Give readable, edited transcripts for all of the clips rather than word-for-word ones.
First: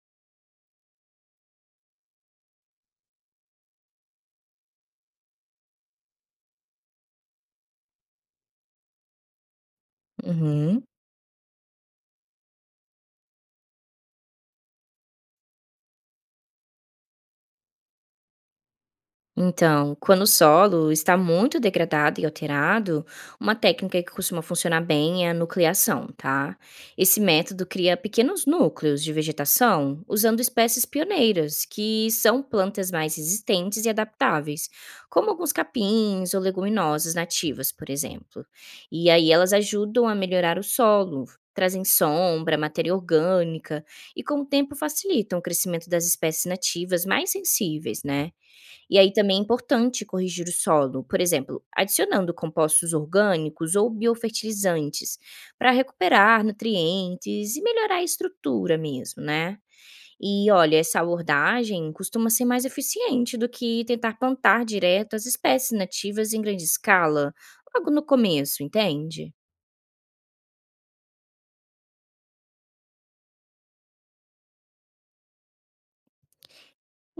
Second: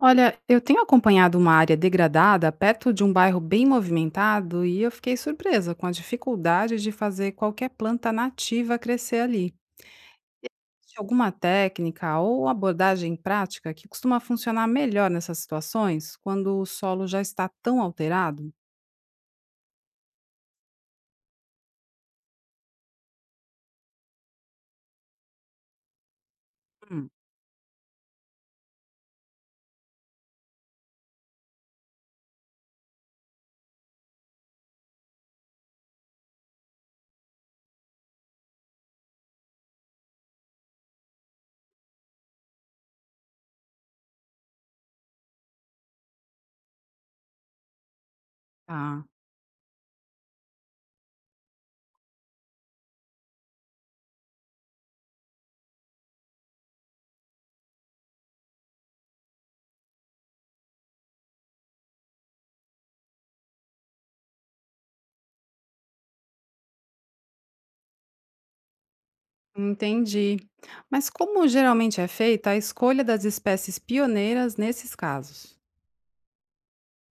Olha, eu tenho acompanhado uma área degradada perto de um bairro bem movimentado e eu fiquei surpresa com a dificuldade de fazer qualquer planta nativa crescer ali. Uhum. Existe alguma técnica ou abordagem prática que costuma funcionar melhor nessas situações, quando o solo já está tão alterado? Então, quando o solo está muito degradado e alterado, uma técnica que costuma funcionar bem é a nucleação, tá? Hum, Esse método cria pequenos núcleos de vegetação usando espécies pioneiras, que são plantas mais resistentes e adaptáveis, como alguns capins ou leguminosas nativas, por exemplo. E aí elas ajudam a melhorar o solo. Trazem sombra, matéria orgânica e, com o tempo, facilitam o crescimento das espécies nativas mais sensíveis, né? E tá. aí também é importante corrigir o solo, por exemplo, adicionando compostos orgânicos ou biofertilizantes, para recuperar nutrientes e melhorar a estrutura mesmo, né? E olha, essa abordagem costuma ser mais eficiente do que tentar plantar direto as espécies nativas em grande escala, logo no começo, entende? Entendi. Mas como geralmente é feita a escolha das espécies pioneiras nesses casos?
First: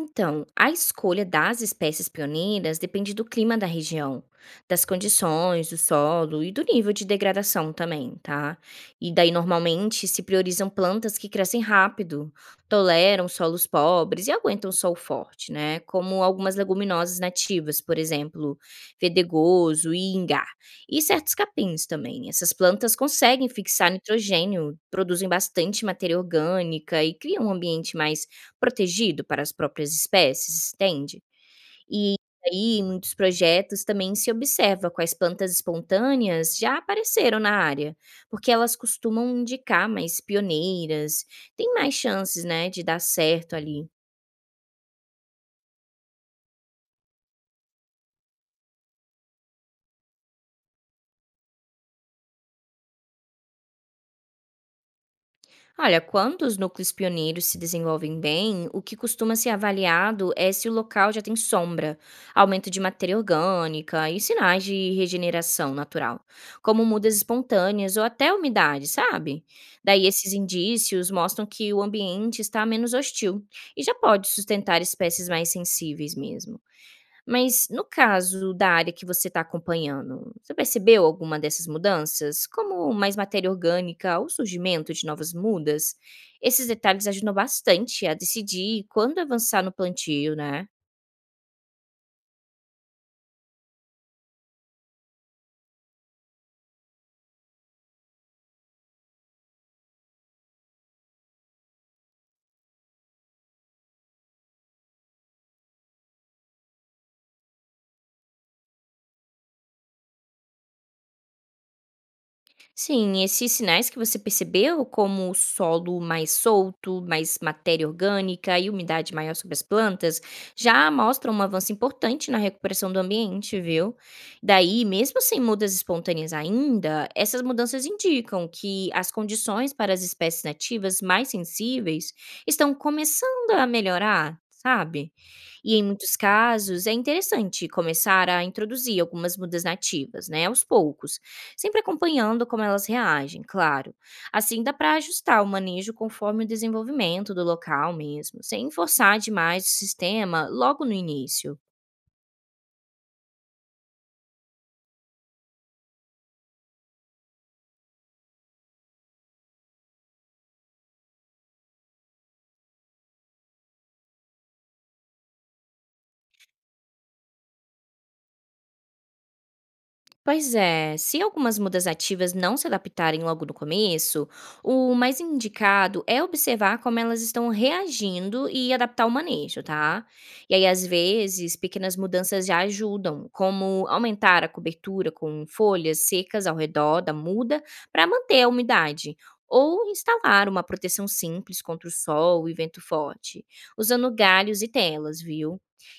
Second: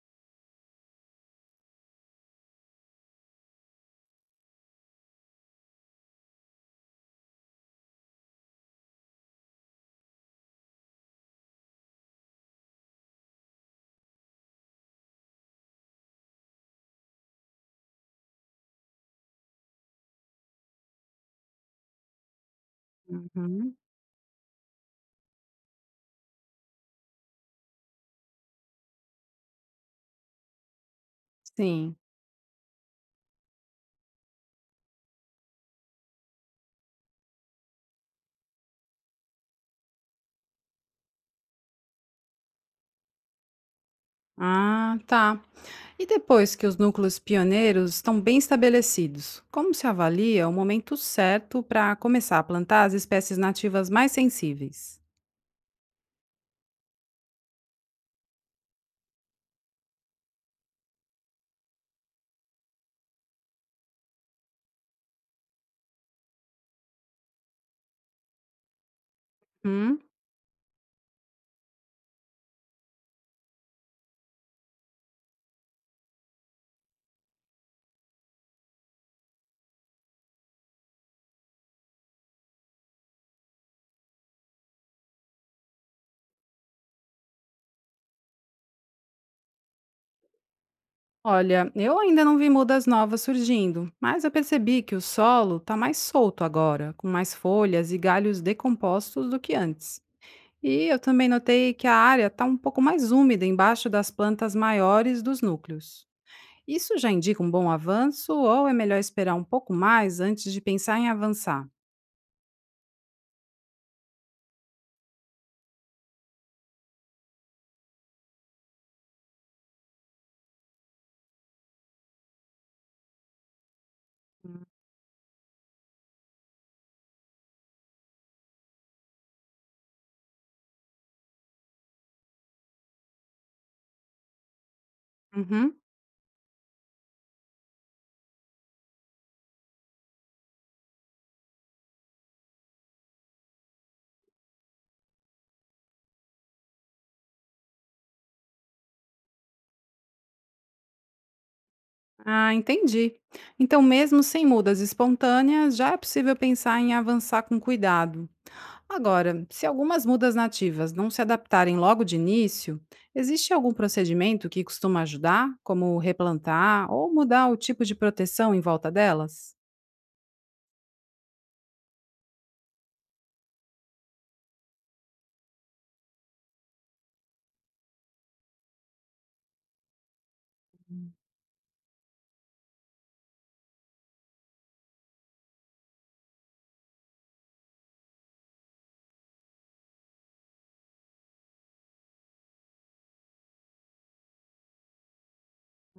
Então, a escolha das espécies pioneiras depende do clima da região, das condições, do solo e do nível de degradação também, tá? E daí, normalmente, se priorizam plantas que crescem rápido, toleram solos pobres e aguentam sol forte, né? Como algumas leguminosas nativas, por exemplo, fedegoso e ingá. E certos capins também. Essas plantas conseguem Uhum. fixar nitrogênio, produzem bastante matéria orgânica e criam um ambiente mais protegido para as próprias espécies, entende? Sim. E aí, em muitos projetos também se observa quais plantas espontâneas já apareceram na área, porque elas costumam indicar mais pioneiras, tem mais chances, né, de dar certo ali. Ah, tá. E depois que os núcleos pioneiros estão bem estabelecidos, como se avalia o momento certo para começar a plantar as espécies nativas mais sensíveis? Olha, quando os núcleos pioneiros se desenvolvem bem, o que costuma ser avaliado é se o local já tem sombra, aumento de matéria orgânica e sinais de regeneração natural, como mudas espontâneas ou até umidade, sabe? Hum, Daí esses indícios mostram que o ambiente está menos hostil e já pode sustentar espécies mais sensíveis mesmo. Mas no caso da área que você está acompanhando, você percebeu alguma dessas mudanças? Como mais matéria orgânica ou surgimento de novas mudas? Esses detalhes ajudam bastante a decidir quando avançar no plantio, né? olha, eu ainda não vi mudas novas surgindo, mas eu percebi que o solo está mais solto agora, com mais folhas e galhos decompostos do que antes. E eu também notei que a área está um pouco mais úmida embaixo das plantas maiores dos núcleos. Isso já indica um bom avanço ou é melhor esperar um pouco mais antes de pensar em avançar? Sim, esses sinais que você percebeu, como o solo mais solto, mais matéria orgânica e umidade maior sobre as plantas, já mostram um avanço importante na recuperação do ambiente, viu? Daí, mesmo sem mudas espontâneas ainda, essas mudanças indicam que as condições para as espécies nativas mais sensíveis estão começando a melhorar. Sabe? E Uhum. em muitos casos é interessante começar a introduzir algumas mudas nativas, né, aos poucos, sempre acompanhando como elas reagem, claro. Assim dá para ajustar o manejo conforme o desenvolvimento do local mesmo, sem forçar demais o sistema logo no início. Ah, entendi. Então, mesmo sem mudas espontâneas, já é possível pensar em avançar com cuidado. Agora, se algumas mudas nativas não se adaptarem logo de início, existe algum procedimento que costuma ajudar, como replantar ou mudar o tipo de proteção em volta delas? Pois é, se algumas mudas ativas não se adaptarem logo no começo, o mais indicado é observar como elas estão reagindo e adaptar o manejo, tá? E aí, às vezes, pequenas mudanças já ajudam, como aumentar a cobertura com folhas secas ao redor da muda para manter a umidade. Ou instalar uma proteção simples contra o sol e vento forte, usando galhos e telas, viu?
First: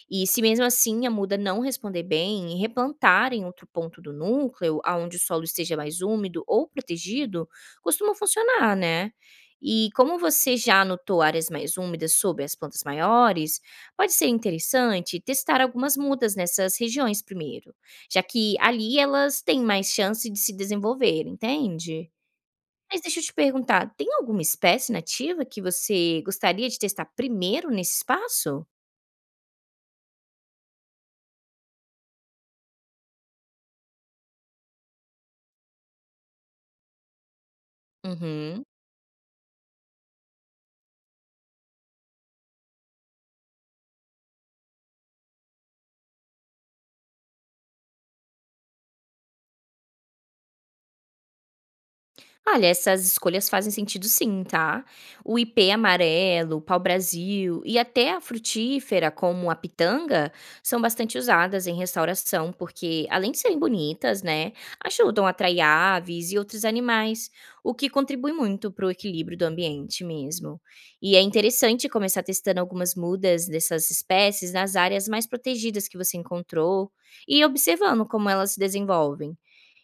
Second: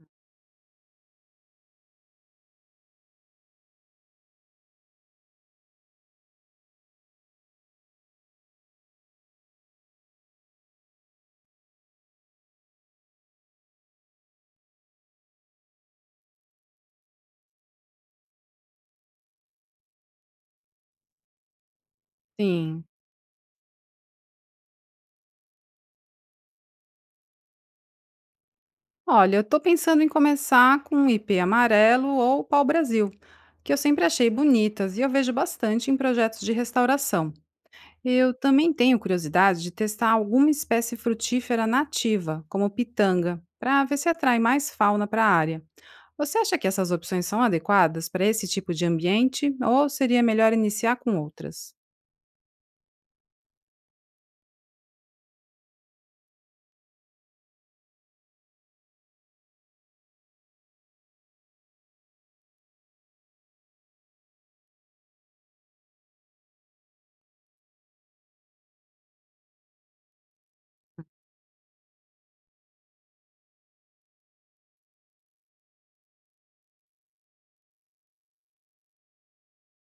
E se mesmo assim a muda não responder bem, replantar em outro ponto do núcleo, aonde o solo esteja mais úmido ou protegido, costuma funcionar, né? E como você já anotou áreas mais úmidas sobre as plantas maiores, pode ser interessante testar algumas mudas nessas regiões primeiro, já que ali elas têm mais chance de se desenvolver, entende? Sim. Mas deixa eu te perguntar, tem alguma espécie nativa que você gostaria de testar primeiro nesse espaço? Olha, eu estou pensando em começar com ipê amarelo ou pau-brasil, que eu sempre achei bonitas e eu vejo bastante em projetos de restauração. Eu Uhum. também tenho curiosidade de testar alguma espécie frutífera nativa, como pitanga, para ver se atrai mais fauna para a área. Você acha que essas opções são adequadas para esse tipo de ambiente ou seria melhor iniciar com outras? Olha, essas escolhas fazem sentido sim, tá? O ipê amarelo, o pau-brasil e até a frutífera, como a pitanga, são bastante usadas em restauração, porque além de serem bonitas, né, ajudam a atrair aves e outros animais, o que contribui muito para o equilíbrio do ambiente mesmo. E é interessante começar testando algumas mudas dessas espécies nas áreas mais protegidas que você encontrou e observando como elas se desenvolvem.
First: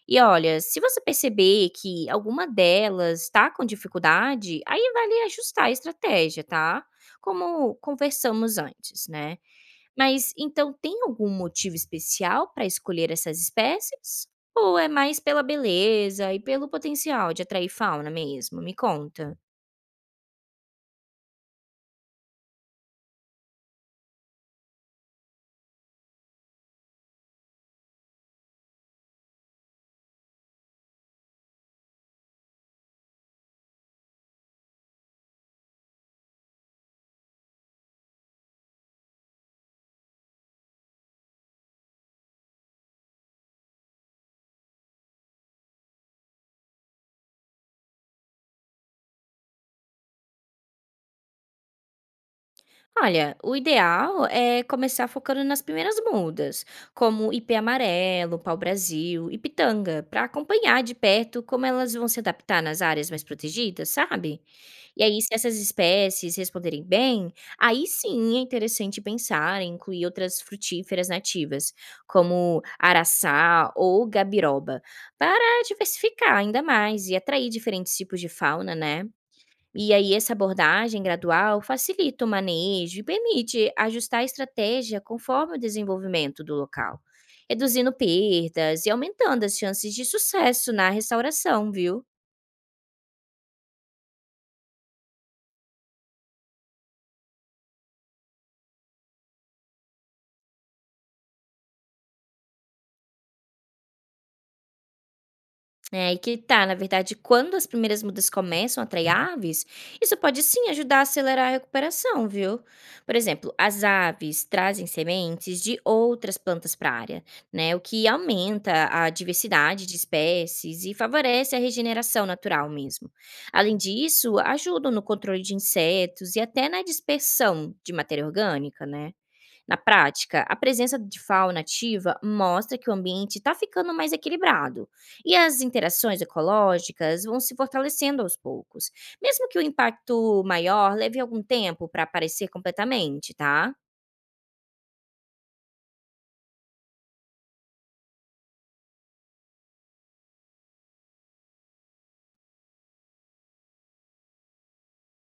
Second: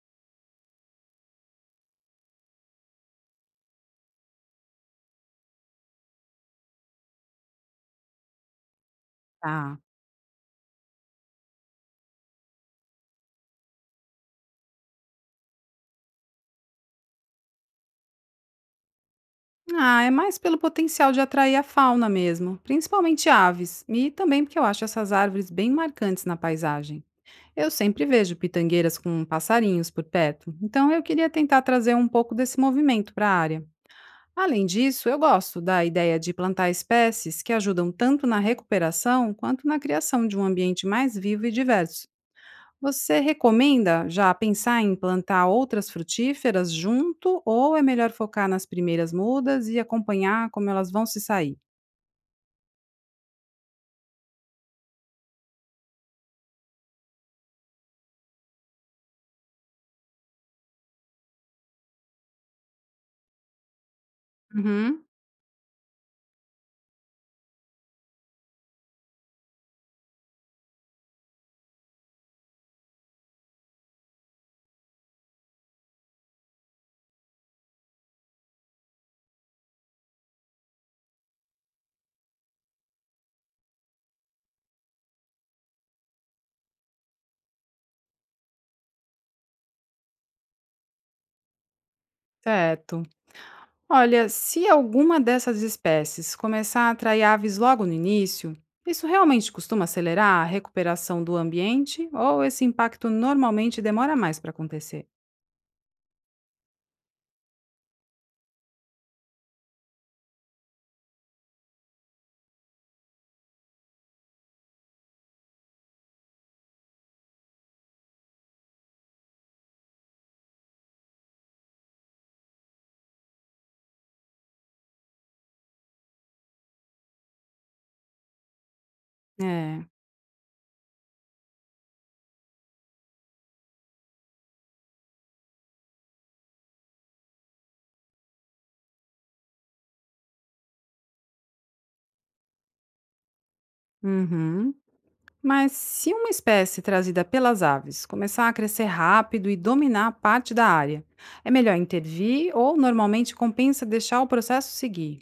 E olha, se você perceber que alguma delas está com dificuldade, aí vale ajustar a estratégia, tá? Como conversamos antes, né? Ah. Mas então tem algum motivo especial para escolher essas espécies? Ou é mais pela beleza e pelo potencial de atrair fauna mesmo? Me conta. Ah, é mais pelo potencial de atrair a fauna mesmo, principalmente aves, e também porque eu acho essas árvores bem marcantes na paisagem. Eu sempre vejo pitangueiras com passarinhos por perto, então eu queria tentar trazer um pouco desse movimento para a área. Além disso, eu gosto da ideia de plantar espécies que ajudam tanto na recuperação quanto na criação de um ambiente mais vivo e diverso. Você recomenda já pensar em plantar outras frutíferas junto ou é melhor focar nas primeiras mudas e acompanhar como elas vão se sair? Olha, o ideal é começar focando nas primeiras mudas, como ipê amarelo, pau-brasil e pitanga, para acompanhar de perto como elas vão se adaptar nas áreas mais protegidas, sabe? E Uhum, aí, se essas espécies responderem bem, aí sim é interessante pensar em incluir outras frutíferas nativas, como araçá ou gabiroba, para diversificar ainda mais e atrair diferentes tipos de fauna, né? E aí essa abordagem gradual facilita o manejo e permite ajustar a estratégia conforme o desenvolvimento do local, reduzindo perdas e aumentando as chances de sucesso na restauração, viu? certo. Olha, se alguma dessas espécies começar a atrair aves logo no início, isso realmente costuma acelerar a recuperação do ambiente ou esse impacto normalmente demora mais para acontecer? É, aí que tá, na verdade, quando as primeiras mudas começam a atrair aves, isso pode sim ajudar a acelerar a recuperação, viu? Por exemplo, as aves trazem sementes de outras plantas para a área, né? O que aumenta a diversidade de espécies e favorece a regeneração natural mesmo. Além disso, ajudam no controle de insetos e até na dispersão de matéria orgânica, né? Na É. prática, a presença de fauna ativa mostra que o ambiente está ficando mais equilibrado e as interações ecológicas vão se fortalecendo aos poucos, mesmo que o impacto maior leve algum tempo para aparecer completamente, tá? Uhum. Mas se uma espécie trazida pelas aves começar a crescer rápido e dominar parte da área, é melhor intervir ou normalmente compensa deixar o processo seguir?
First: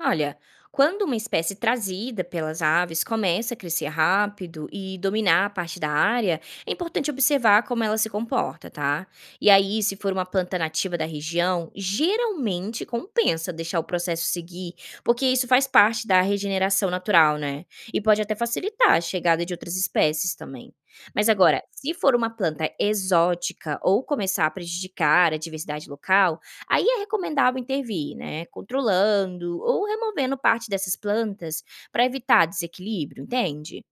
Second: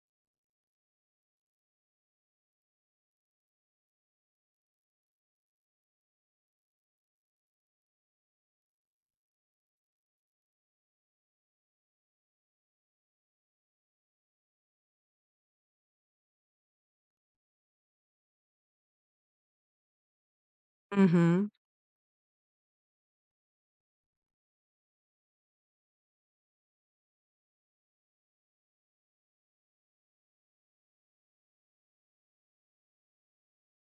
Olha, quando uma espécie trazida pelas aves começa a crescer rápido e dominar a parte da área, é importante observar como ela se comporta, tá? E aí, se for uma planta nativa da região, geralmente compensa deixar o processo seguir, porque isso faz parte da regeneração natural, né? E pode até facilitar a chegada de outras espécies também. Mas Uhum. agora, se for uma planta exótica ou começar a prejudicar a diversidade local, aí é recomendável intervir, né, controlando ou removendo parte dessas plantas para evitar desequilíbrio, entende?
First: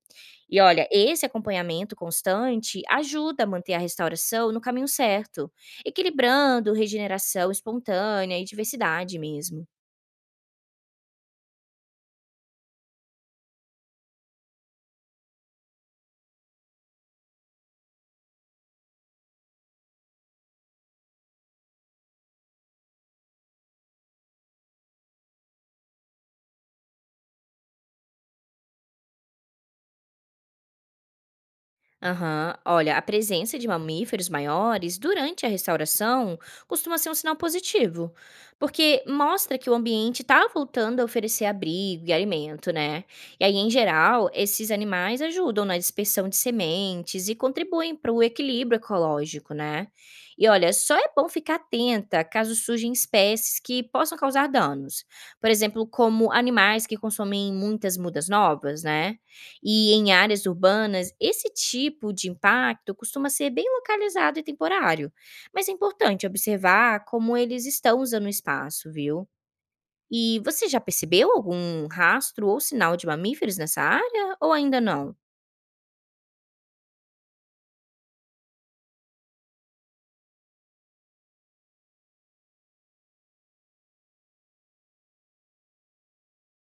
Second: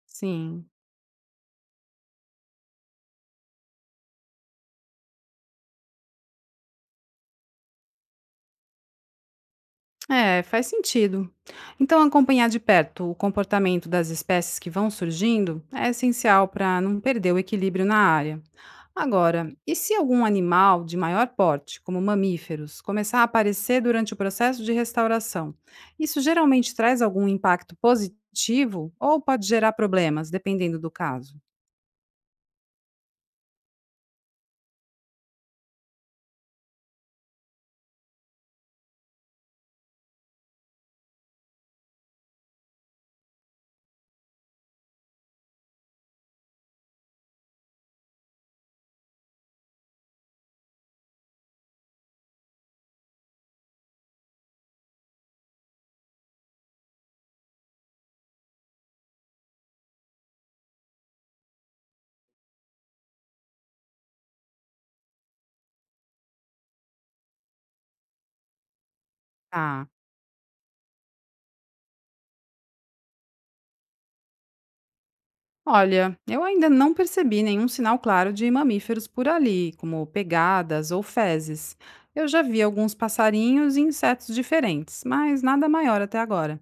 E Sim. olha, esse acompanhamento constante ajuda a manter a restauração no caminho certo, equilibrando regeneração espontânea e diversidade mesmo. É, faz sentido. Então, acompanhar de perto o comportamento das espécies que vão surgindo é essencial para não perder o equilíbrio na área. Agora, e se algum animal de maior porte, como mamíferos, começar a aparecer durante o processo de restauração? Isso geralmente traz algum impacto positivo ou pode gerar problemas, dependendo do caso? Aham. Olha, a presença de mamíferos maiores durante a restauração costuma ser um sinal positivo, porque mostra que o ambiente está voltando a oferecer abrigo e alimento, né? E aí, em geral, esses animais ajudam na dispersão de sementes e contribuem para o equilíbrio ecológico, né? E olha, só é bom ficar atenta caso surjam espécies que possam causar danos. Por exemplo, como animais que consomem muitas mudas novas, né? E em áreas urbanas, esse tipo de impacto costuma ser bem localizado e temporário, mas é importante observar como eles estão usando o espaço, viu? E você já percebeu algum rastro ou sinal de mamíferos nessa área ou ainda não? Olha, eu ainda não percebi nenhum sinal claro de mamíferos por ali, como pegadas ou fezes. Eu já vi alguns passarinhos e insetos diferentes, mas nada maior até agora.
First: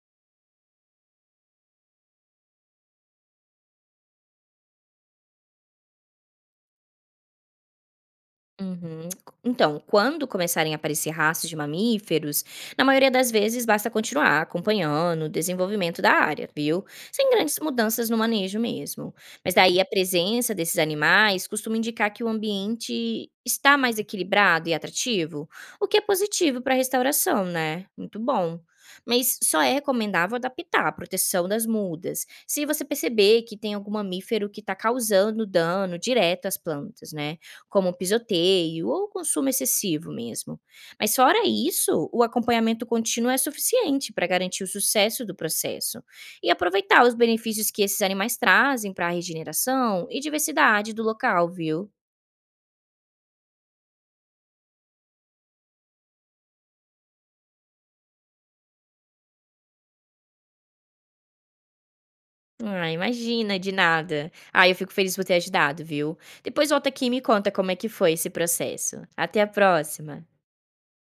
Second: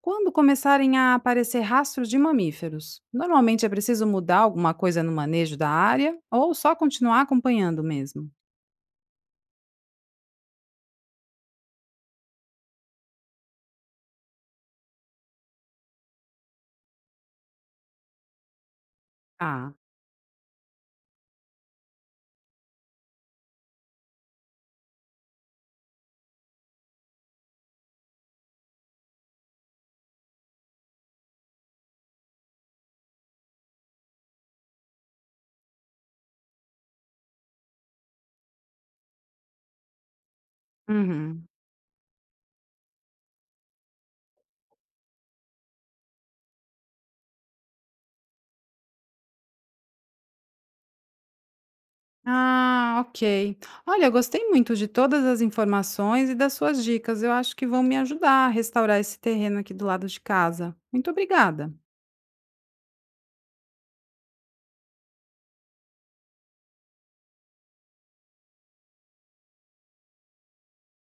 Quando começarem a aparecer rastros de mamíferos, normalmente é preciso mudar alguma coisa no manejo da área ou só continuar acompanhando mesmo? Uhum. Então, quando começarem a aparecer raças de mamíferos, na maioria das vezes basta continuar acompanhando o desenvolvimento da área, viu? Sem grandes mudanças no manejo mesmo. Mas Ah, daí a presença desses animais costuma indicar que o ambiente está mais equilibrado e atrativo, o que é positivo para a restauração, né? Muito bom. Mas só é recomendável adaptar a proteção das mudas, se você perceber que tem algum mamífero que está causando dano direto às plantas, né? Como pisoteio ou consumo excessivo mesmo. Mas fora uhum. isso, o acompanhamento contínuo é suficiente para garantir o sucesso do processo e aproveitar os benefícios que esses animais trazem para a regeneração e diversidade do local, viu? Ah, ok. Olha, gostei muito de todas as informações e das suas dicas. Eu acho que vão me ajudar a restaurar esse terreno aqui do lado de casa. Muito obrigada. Ah, imagina, de nada. Ah, eu fico feliz por ter ajudado, viu? Depois volta aqui e me conta como é que foi esse processo. Até a próxima.